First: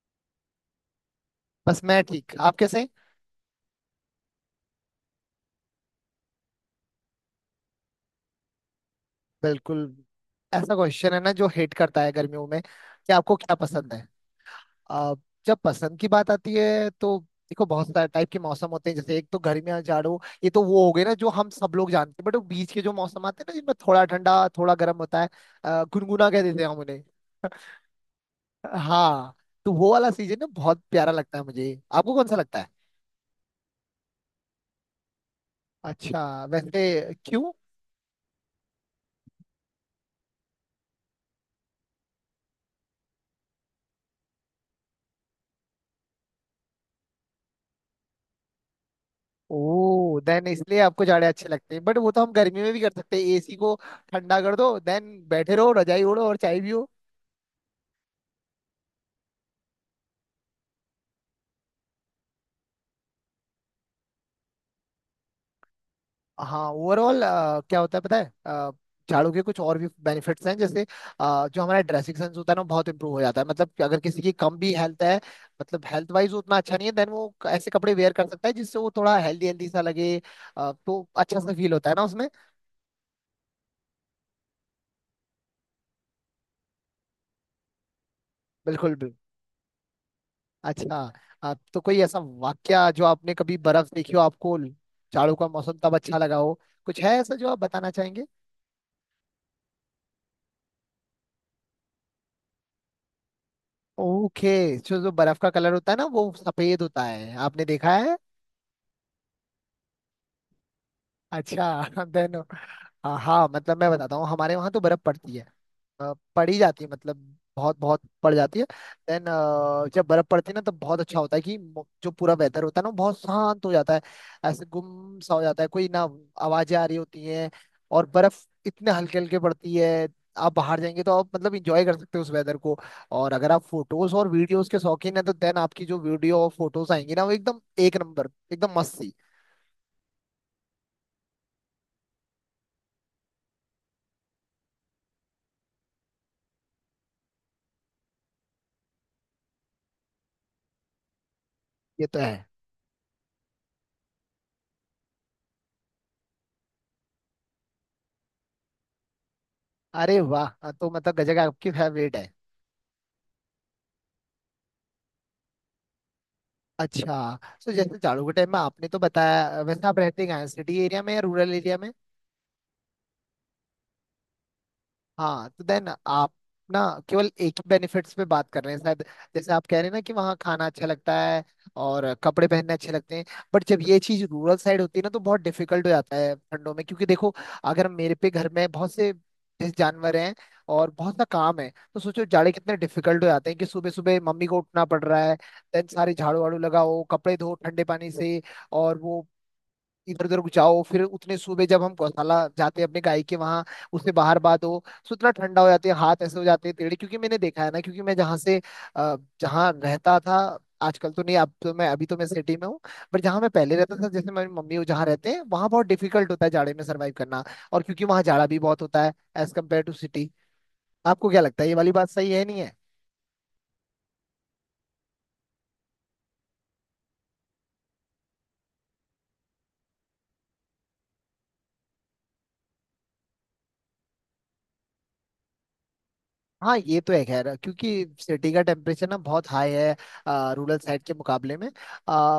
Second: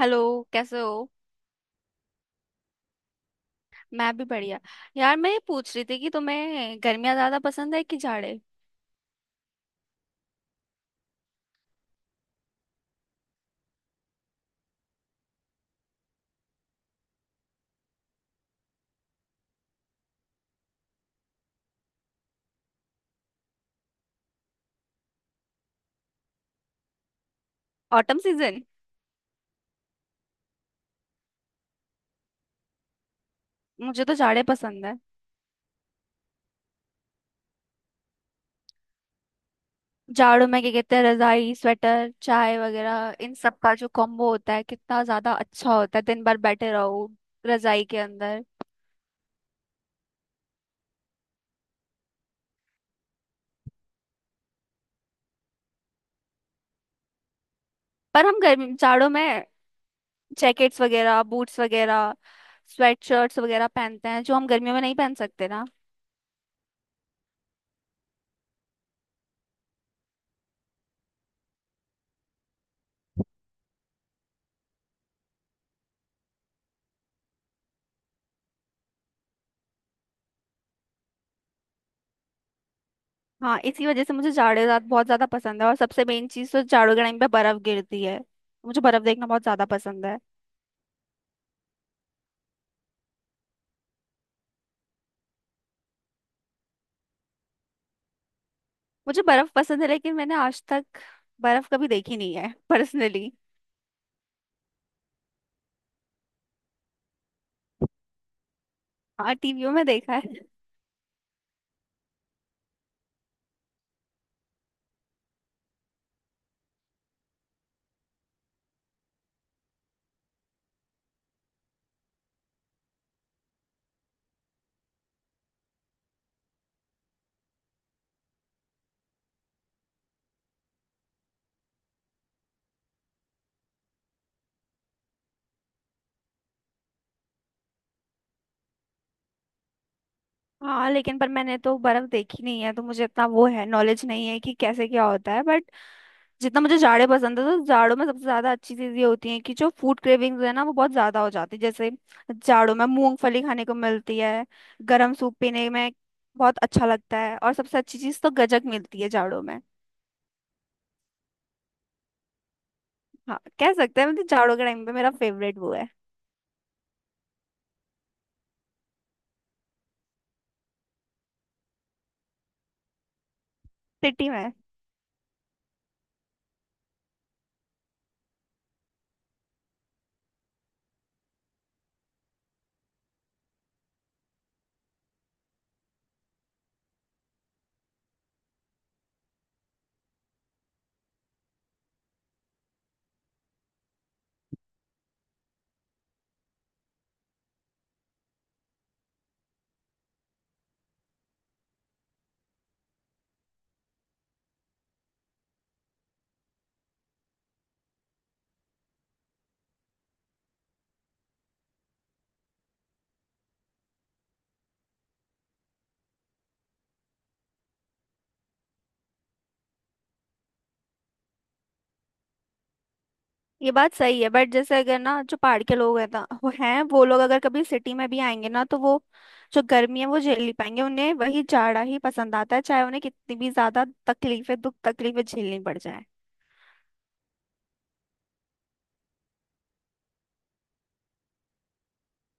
Hello. कैसे हो। बस मैं ठीक। आप कैसे? मैं भी बढ़िया। यार मैं ये पूछ रही थी कि तुम्हें गर्मियाँ ज्यादा पसंद है कि जाड़े। बिल्कुल ऐसा क्वेश्चन है ना, जो हेट करता है गर्मियों में कि आपको क्या पसंद है। आ, जब पसंद की बात आती है तो देखो बहुत सारे टाइप के मौसम होते हैं। जैसे एक तो गर्मियां जाड़ों, ये तो वो हो गए ना जो हम सब लोग जानते हैं। बट वो बीच के जो मौसम आते हैं ना, जिनमें थोड़ा ठंडा थोड़ा गर्म होता है, गुनगुना कह देते हैं हम उन्हें। Autumn season. हाँ, तो वो वाला सीजन ना बहुत प्यारा लगता है मुझे। आपको कौन सा लगता है? मुझे तो जाड़े पसंद है। अच्छा, वैसे क्यों? जाड़ों में क्या कहते हैं, रजाई स्वेटर चाय वगैरह इन सब का जो कॉम्बो होता है कितना ज्यादा अच्छा होता है। दिन भर बैठे रहो रजाई के अंदर। ओह, देन इसलिए आपको जाड़े अच्छे लगते हैं। बट वो तो हम गर्मी में भी कर सकते हैं। एसी को ठंडा कर दो, देन बैठे रहो, रजाई ओढ़ो और चाय भी हो। पर हम गर्मी जाड़ों में जैकेट्स वगैरह बूट्स वगैरह स्वेटशर्ट्स वगैरह पहनते हैं जो हम गर्मियों में नहीं पहन सकते ना। हाँ, ओवरऑल क्या होता है पता है झाड़ू के कुछ और भी बेनिफिट्स हैं। जैसे जो हमारा ड्रेसिंग सेंस होता है ना, बहुत इंप्रूव हो जाता है। मतलब कि अगर किसी की कम भी हेल्थ है, मतलब हेल्थ वाइज उतना अच्छा नहीं है, देन वो ऐसे कपड़े वेयर कर सकता है जिससे वो थोड़ा हेल्दी हेल्दी सा लगे। तो अच्छा सा फील होता है ना उसमें। हाँ, इसी वजह से मुझे जाड़े रात बहुत ज्यादा पसंद है और सबसे मेन चीज तो जाड़ों के टाइम पे बर्फ गिरती है। मुझे बिल्कुल। बर्फ देखना बहुत ज्यादा पसंद है। अच्छा, तो कोई ऐसा वाक्या जो आपने कभी बर्फ देखी हो, आपको जाड़ों का मौसम तब अच्छा लगा हो, कुछ है ऐसा जो आप बताना चाहेंगे? मुझे बर्फ पसंद है लेकिन मैंने आज तक बर्फ कभी देखी नहीं है पर्सनली। ओके, जो जो बर्फ का कलर होता है ना वो सफेद होता है। आपने देखा है? हाँ, टीवियों में देखा है। अच्छा देन हाँ, मतलब मैं बताता हूँ, हमारे वहाँ तो बर्फ पड़ती है। पड़ी जाती है मतलब, बहुत बहुत पड़ जाती है। देन जब बर्फ पड़ती है ना, तब बहुत अच्छा होता है कि जो पूरा वेदर होता है ना वो बहुत शांत हो जाता है। ऐसे गुम सा हो जाता है कोई ना, आवाजें आ रही होती हैं। और बर्फ इतने हल्के हल्के पड़ती है। आप बाहर जाएंगे तो आप मतलब इंजॉय कर सकते हो उस वेदर को। और अगर आप फोटोज और वीडियोस के शौकीन हैं तो देन आपकी जो वीडियो और फोटोज आएंगी ना, वो एकदम एक नंबर, एकदम मस्त सी। हाँ लेकिन पर मैंने तो बर्फ देखी नहीं है तो मुझे इतना वो है नॉलेज नहीं है कि कैसे क्या होता है। बट जितना मुझे जाड़े पसंद है तो जाड़ों में सबसे ज्यादा अच्छी चीज ये होती है कि जो फूड क्रेविंग्स है ना वो बहुत ज्यादा हो जाती है। जैसे ये तो है। जाड़ों में मूंगफली खाने को मिलती है, गर्म सूप पीने में बहुत अच्छा लगता है और सबसे अच्छी चीज तो गजक मिलती है जाड़ों में। अरे वाह, हाँ, तो मतलब गजब आपकी फेवरेट है। हाँ कह सकते हैं, मतलब जाड़ों के टाइम पे मेरा फेवरेट वो है। अच्छा, तो जैसे जाड़ों के टाइम में आपने तो बताया, वैसे आप रहते कहाँ हैं, सिटी एरिया में या रूरल एरिया में? सिटी में। हाँ, तो देन आप ना केवल एक ही बेनिफिट्स पे बात कर रहे हैं शायद। जैसे आप कह रहे हैं ना कि वहाँ खाना अच्छा लगता है और कपड़े पहनने अच्छे लगते हैं। बट जब ये चीज़ रूरल साइड होती है ना, तो बहुत डिफिकल्ट हो जाता है ठंडों में। क्योंकि देखो, अगर मेरे पे घर में बहुत से जैसे जानवर हैं और बहुत सा काम है, तो सोचो जाड़े कितने डिफिकल्ट हो जाते हैं कि सुबह सुबह मम्मी को उठना पड़ रहा है, देन सारे झाड़ू वाड़ू लगाओ, कपड़े धो ठंडे पानी से, और वो इधर उधर जाओ। फिर उतने सुबह जब हम गौशाला जाते हैं अपने गाय के वहां, उससे बाहर बात हो, सो इतना ठंडा हो जाते हैं हाथ, ऐसे हो जाते हैं टेढ़े। क्योंकि मैंने देखा है ना, क्योंकि मैं जहाँ से जहाँ रहता था, आजकल तो नहीं, अब तो मैं अभी तो मैं सिटी में हूँ। पर जहाँ मैं पहले रहता था, जैसे मेरी मम्मी वो जहाँ रहते हैं, वहाँ बहुत डिफिकल्ट होता है जाड़े में सर्वाइव करना। और क्योंकि वहाँ जाड़ा भी बहुत होता है एज कम्पेयर टू सिटी। आपको क्या लगता है, ये वाली बात सही है नहीं है? ये बात सही है बट जैसे अगर ना जो पहाड़ के लोग हैं ना वो लोग अगर कभी सिटी में भी आएंगे ना तो वो जो गर्मी है वो झेल नहीं पाएंगे, उन्हें वही जाड़ा ही पसंद आता है चाहे उन्हें कितनी भी ज्यादा तकलीफें दुख तकलीफें झेलनी पड़ जाए। हाँ, ये तो है खैर, क्योंकि सिटी का टेम्परेचर ना बहुत हाई है रूरल साइड के मुकाबले में।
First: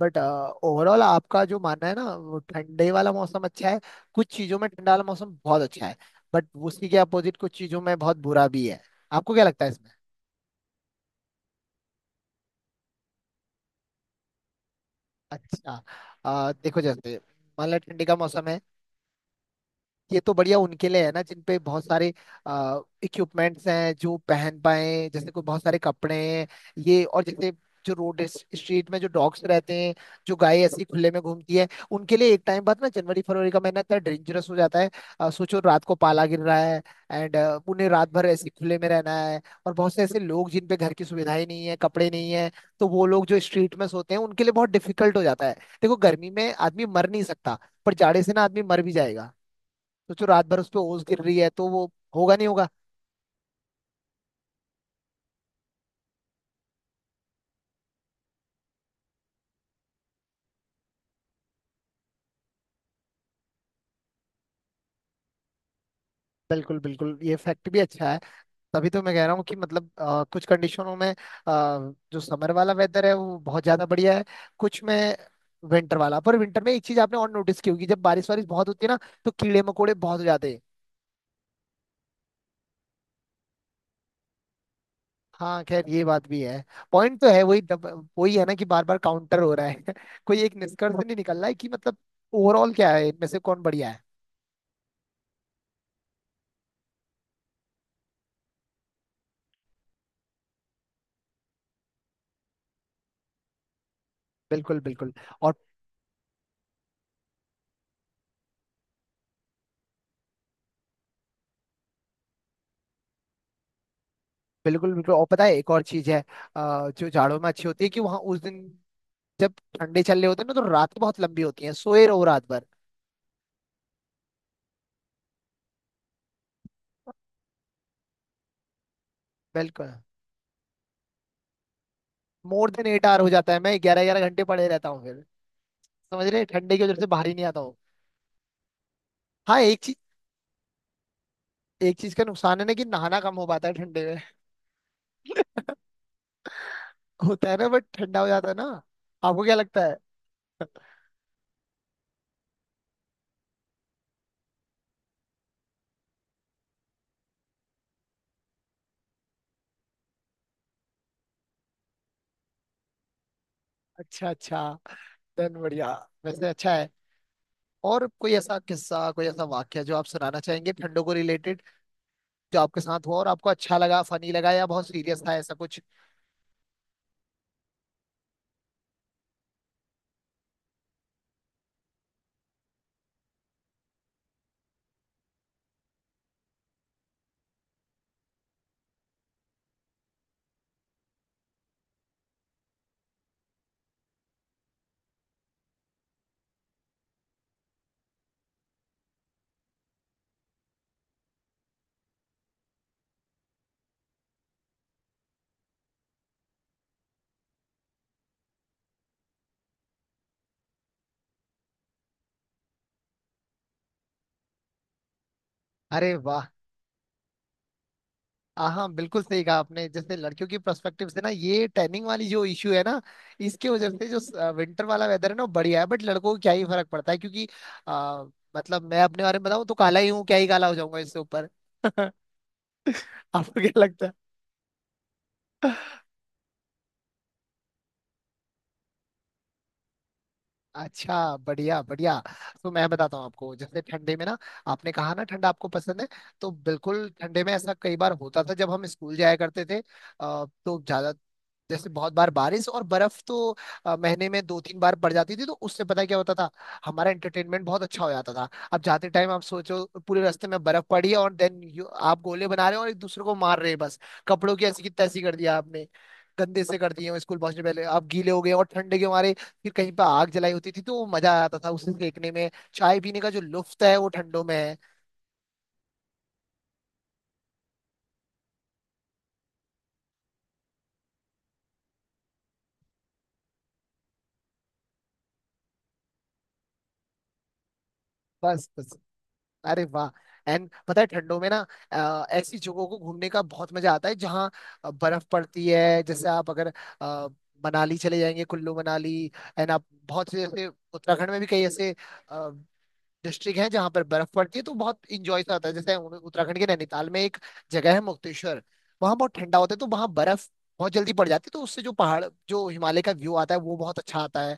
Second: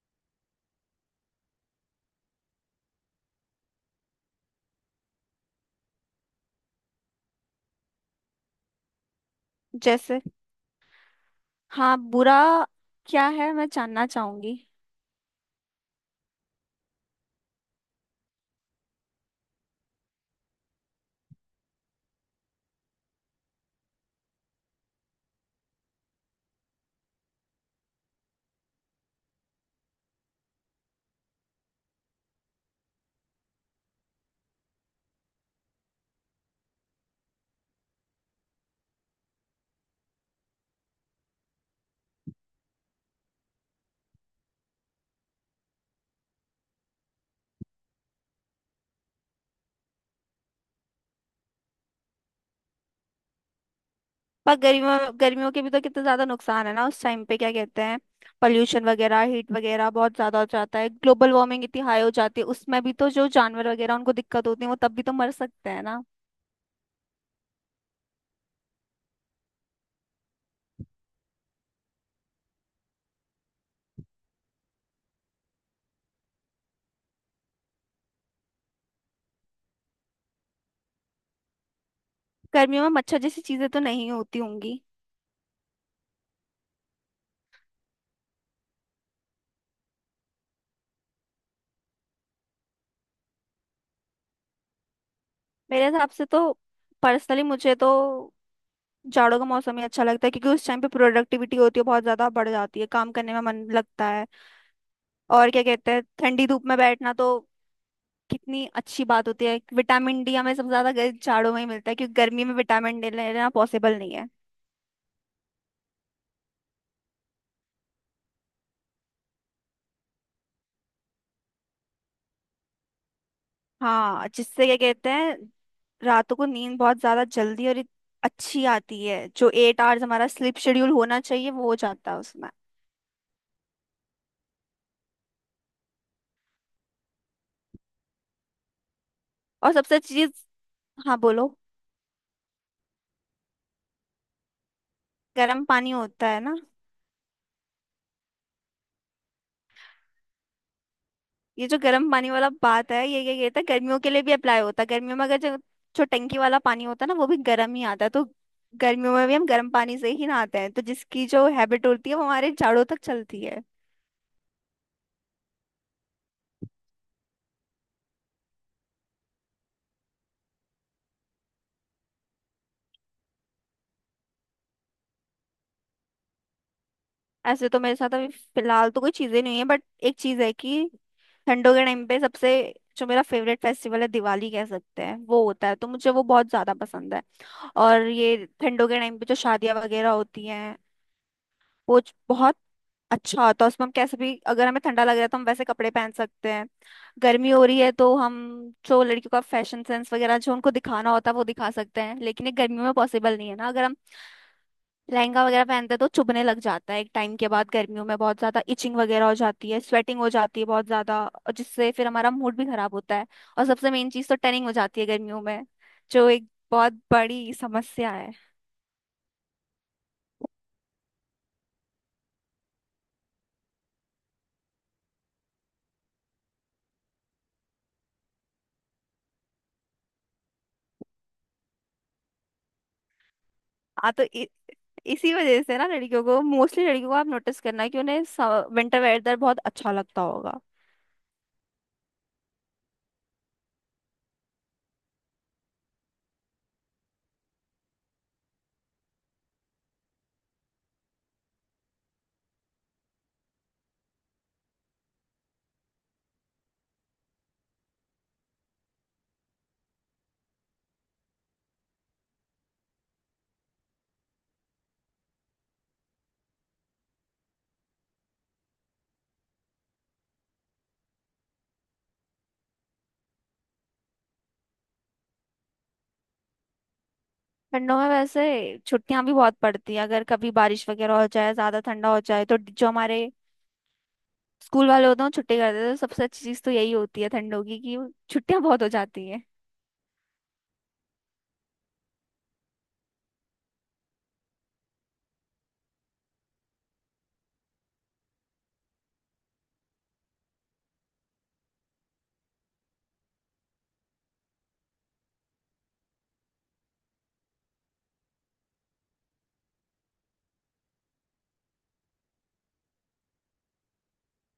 बट ओवरऑल आपका जो मानना है ना, वो ठंडे वाला मौसम अच्छा है। कुछ चीजों में ठंडा वाला मौसम बहुत अच्छा है, बट उसी के अपोजिट कुछ चीजों में बहुत बुरा भी है। आपको क्या लगता है इसमें? जैसे। हाँ, बुरा क्या है मैं जानना चाहूंगी। अच्छा, देखो जैसे मान लो ठंडी का मौसम है, ये तो बढ़िया उनके लिए है ना जिन पे बहुत सारे इक्विपमेंट्स हैं जो पहन पाए। जैसे कोई बहुत सारे कपड़े हैं ये, और जैसे जो रोड स्ट्रीट में जो डॉग्स रहते हैं, जो गाय ऐसी खुले में घूमती है, उनके लिए एक टाइम बाद ना जनवरी फरवरी का महीना इतना डेंजरस हो जाता है। सोचो रात को पाला गिर रहा है, एंड उन्हें रात भर ऐसे खुले में रहना है। और बहुत से ऐसे लोग जिन पे घर की सुविधाएं नहीं है, कपड़े नहीं है, तो वो लोग जो स्ट्रीट में सोते हैं, उनके लिए बहुत डिफिकल्ट हो जाता है। देखो, गर्मी में आदमी मर नहीं सकता, पर जाड़े से ना आदमी मर भी जाएगा। सोचो रात भर उस पर ओस गिर रही है तो वो होगा नहीं होगा। पर गर्मियों गर्मियों के भी तो कितना ज्यादा नुकसान है ना, उस टाइम पे क्या कहते हैं, पॉल्यूशन वगैरह हीट वगैरह बहुत ज्यादा हो जाता है, ग्लोबल वार्मिंग इतनी हाई हो जाती है, उसमें भी तो जो जानवर वगैरह उनको दिक्कत होती है, वो तब भी तो मर सकते हैं। बिल्कुल, बिल्कुल, ये फैक्ट भी अच्छा है। तभी तो मैं कह रहा हूँ कि मतलब कुछ कंडीशनों में जो समर वाला वेदर है वो बहुत ज्यादा बढ़िया है, कुछ में विंटर वाला। पर विंटर में एक चीज आपने और नोटिस की होगी, जब बारिश वारिश बहुत होती है ना, तो कीड़े मकोड़े बहुत हो जाते हैं। गर्मियों में मच्छर जैसी चीजें तो नहीं होती होंगी। हाँ खैर, ये बात भी है। पॉइंट तो है वही, वही है ना, कि बार बार काउंटर हो रहा है कोई एक निष्कर्ष नहीं निकल रहा है कि मतलब ओवरऑल क्या है, इनमें से कौन बढ़िया है। मेरे हिसाब से तो पर्सनली मुझे तो जाड़ों का मौसम ही अच्छा लगता है क्योंकि उस टाइम पे प्रोडक्टिविटी होती है, बहुत ज्यादा बढ़ जाती है, काम करने में मन लगता है। बिल्कुल, बिल्कुल। और क्या कहते हैं, ठंडी धूप में बैठना तो कितनी अच्छी बात होती है। विटामिन डी हमें सबसे ज्यादा जाड़ों में ही मिलता है क्योंकि गर्मी में विटामिन डी लेना पॉसिबल नहीं है। बिल्कुल, बिल्कुल। और पता है एक और चीज है जो जाड़ों में अच्छी होती है, कि वहां उस दिन जब ठंडे चल रहे होते हैं ना, तो रात बहुत लंबी होती है, सोए रहो रात भर। हाँ, जिससे क्या कहते हैं, रातों को नींद बहुत ज्यादा जल्दी और अच्छी आती है, जो एट बिल्कुल, आवर्स हमारा स्लीप शेड्यूल होना चाहिए वो हो जाता है उसमें। मोर देन एट आवर हो जाता है, मैं 11 11 घंटे पड़े रहता हूँ फिर। समझ रहे हैं? ठंडे की वजह से बाहर ही नहीं आता हूँ। हाँ, और सबसे अच्छी चीज। हाँ बोलो। एक चीज का नुकसान है ना कि नहाना कम हो पाता है ठंडे में। गर्म पानी होता है ना। होता है ना, बट ठंडा हो जाता है ना। आपको क्या लगता है? ये जो गर्म पानी वाला बात है ये था, गर्मियों के लिए भी अप्लाई होता है, गर्मियों में अगर जो जो टंकी वाला पानी होता है ना वो भी गर्म ही आता है, तो गर्मियों में भी हम गर्म पानी से ही नहाते हैं, तो जिसकी जो हैबिट होती है वो हमारे जाड़ों तक चलती है। अच्छा, अच्छा, देन बढ़िया। वैसे अच्छा है। और कोई ऐसा किस्सा, कोई ऐसा वाक्य जो आप सुनाना चाहेंगे ठंडों को रिलेटेड, जो आपके साथ हुआ और आपको अच्छा लगा, फनी लगा या बहुत सीरियस था, ऐसा कुछ? ऐसे तो मेरे साथ अभी फिलहाल तो कोई चीजें नहीं है, बट एक चीज है कि ठंडों के टाइम पे सबसे जो मेरा फेवरेट फेस्टिवल है दिवाली कह सकते हैं वो होता है, तो मुझे वो बहुत ज्यादा पसंद है। और ये ठंडों के टाइम पे जो शादियां वगैरह होती हैं वो बहुत अच्छा होता है, उसमें हम कैसे भी, अगर हमें ठंडा लग रहा है तो हम वैसे कपड़े पहन सकते हैं, गर्मी हो रही है तो हम जो लड़कियों का फैशन सेंस वगैरह जो उनको दिखाना होता है वो दिखा सकते हैं, लेकिन ये गर्मियों में पॉसिबल नहीं है ना। अगर हम लहंगा वगैरह पहनते हैं तो चुभने लग जाता है एक टाइम के बाद, गर्मियों में बहुत ज्यादा इचिंग वगैरह हो जाती है, स्वेटिंग हो जाती है बहुत ज्यादा, और जिससे फिर हमारा मूड भी खराब होता है। और सबसे मेन चीज तो टनिंग हो जाती है गर्मियों में, अरे जो वाह, एक बहुत बड़ी समस्या है। हाँ, बिल्कुल सही कहा आपने। जैसे लड़कियों की पर्सपेक्टिव से ना, ये टैनिंग वाली जो इश्यू है ना, इसके वजह से जो विंटर वाला वेदर है ना वो बढ़िया है। बट लड़कों को क्या ही फर्क पड़ता है, क्योंकि आ, मतलब मैं अपने बारे में बताऊं तो काला ही हूँ, क्या ही काला हो जाऊंगा इससे ऊपर। आपको क्या लगता है? हाँ तो इसी वजह से ना लड़कियों को, मोस्टली लड़कियों को, आप नोटिस करना कि उन्हें विंटर वेदर बहुत अच्छा लगता होगा। अच्छा, बढ़िया, बढ़िया। तो मैं बताता हूँ आपको, जैसे ठंडे में ना, आपने कहा ना ठंडा आपको पसंद है, तो बिल्कुल ठंडे में ऐसा कई बार होता था जब हम स्कूल जाया करते थे। तो ज्यादा जैसे बहुत बार बारिश और बर्फ तो महीने में 2 3 बार पड़ जाती थी। तो उससे पता है क्या होता था, हमारा एंटरटेनमेंट बहुत अच्छा हो जाता था। अब जाते टाइम आप सोचो, पूरे रास्ते में बर्फ पड़ी है और देन आप गोले बना रहे हो और एक दूसरे को मार रहे हैं बस, कपड़ों की ऐसी की तैसी कर दिया आपने, गंदे से कर दिए हो। स्कूल पहुंचने पहले आप गीले हो गए और ठंडे के मारे फिर कहीं पर आग जलाई होती थी, तो वो मजा आता था उसे देखने में। चाय पीने का जो लुफ्त है वो ठंडों में है। ठंडों में वैसे छुट्टियां भी बहुत पड़ती हैं, अगर कभी बारिश वगैरह हो जाए, ज्यादा ठंडा हो जाए तो जो हमारे स्कूल वाले होते हैं वो छुट्टी कर देते हैं, तो सबसे अच्छी चीज तो यही होती है ठंडों की कि छुट्टियां बस, बहुत हो बस, जाती हैं। अरे वाह। एंड पता है ठंडों में ना, ऐसी जगहों को घूमने का बहुत मजा आता है जहाँ बर्फ पड़ती है। जैसे आप अगर अ, मनाली चले जाएंगे, कुल्लू मनाली, एंड आप बहुत से जैसे उत्तराखंड में भी कई ऐसे डिस्ट्रिक्ट है जहाँ पर बर्फ पड़ती है, तो बहुत इंजॉय सा आता है। जैसे उत्तराखंड के नैनीताल में एक जगह है मुक्तेश्वर, वहाँ बहुत ठंडा होता है, तो वहाँ बर्फ बहुत जल्दी पड़ जाती है। तो उससे जो पहाड़, जो हिमालय का व्यू आता है वो बहुत अच्छा आता है।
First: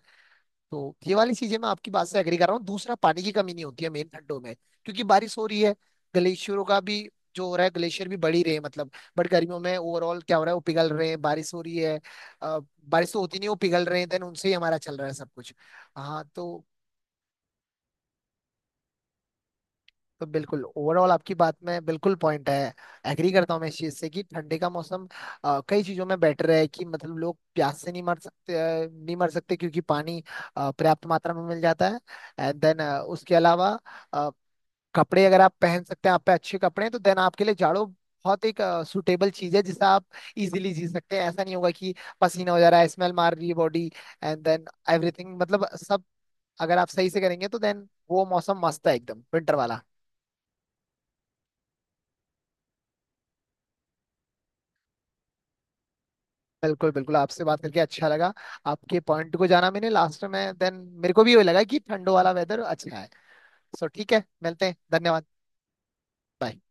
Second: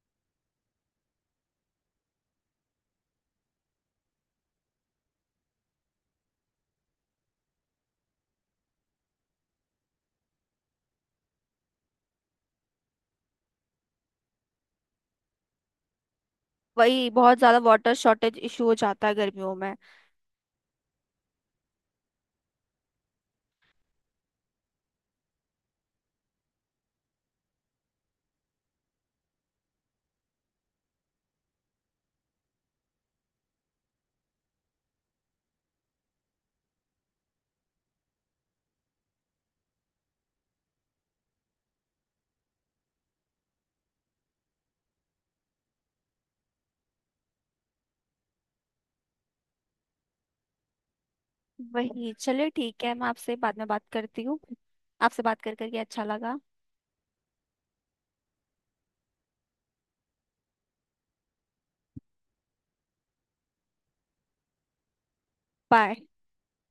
तो ये वाली चीजें मैं आपकी बात से एग्री कर रहा हूँ। दूसरा, पानी की कमी नहीं होती है मेन ठंडों में, क्योंकि बारिश हो रही है, ग्लेशियरों का भी जो हो रहा है, ग्लेशियर भी बढ़ ही रहे हैं मतलब। बट गर्मियों में ओवरऑल क्या हो रहा है, वो पिघल रहे हैं, बारिश हो रही है, अ, बारिश तो होती नहीं, वो पिघल रहे हैं, देन उनसे ही हमारा चल रहा है सब कुछ। हाँ, वही बहुत ज्यादा वाटर शॉर्टेज इशू हो जाता है गर्मियों में। तो बिल्कुल, ओवरऑल आपकी बात में बिल्कुल पॉइंट है। एग्री करता हूँ मैं इस चीज से कि ठंडी का मौसम कई चीजों में बेटर है। कि मतलब लोग प्यास से नहीं मर सकते, नहीं मर सकते क्योंकि पानी पर्याप्त मात्रा में मिल जाता है। एंड देन उसके अलावा, अ, कपड़े अगर आप पहन सकते हैं, आप पे अच्छे कपड़े हैं, तो देन आपके लिए जाड़ों बहुत एक सुटेबल चीज है, जिसे आप इजीली जी सकते हैं। ऐसा नहीं होगा कि पसीना हो जा रहा है, स्मेल मार रही है बॉडी। एंड देन एवरीथिंग, मतलब सब अगर आप सही से करेंगे, तो देन वो मौसम मस्त है एकदम, विंटर वाला। वही, चलिए ठीक है, मैं आपसे बाद में बात करती हूँ। आपसे बात कर करके अच्छा लगा। बिल्कुल, बिल्कुल, आपसे बात करके अच्छा लगा। आपके पॉइंट को जाना मैंने लास्ट में, देन मेरे को भी ये लगा कि ठंडो वाला वेदर अच्छा है। सो ठीक है, मिलते हैं, धन्यवाद। बाय। Bye.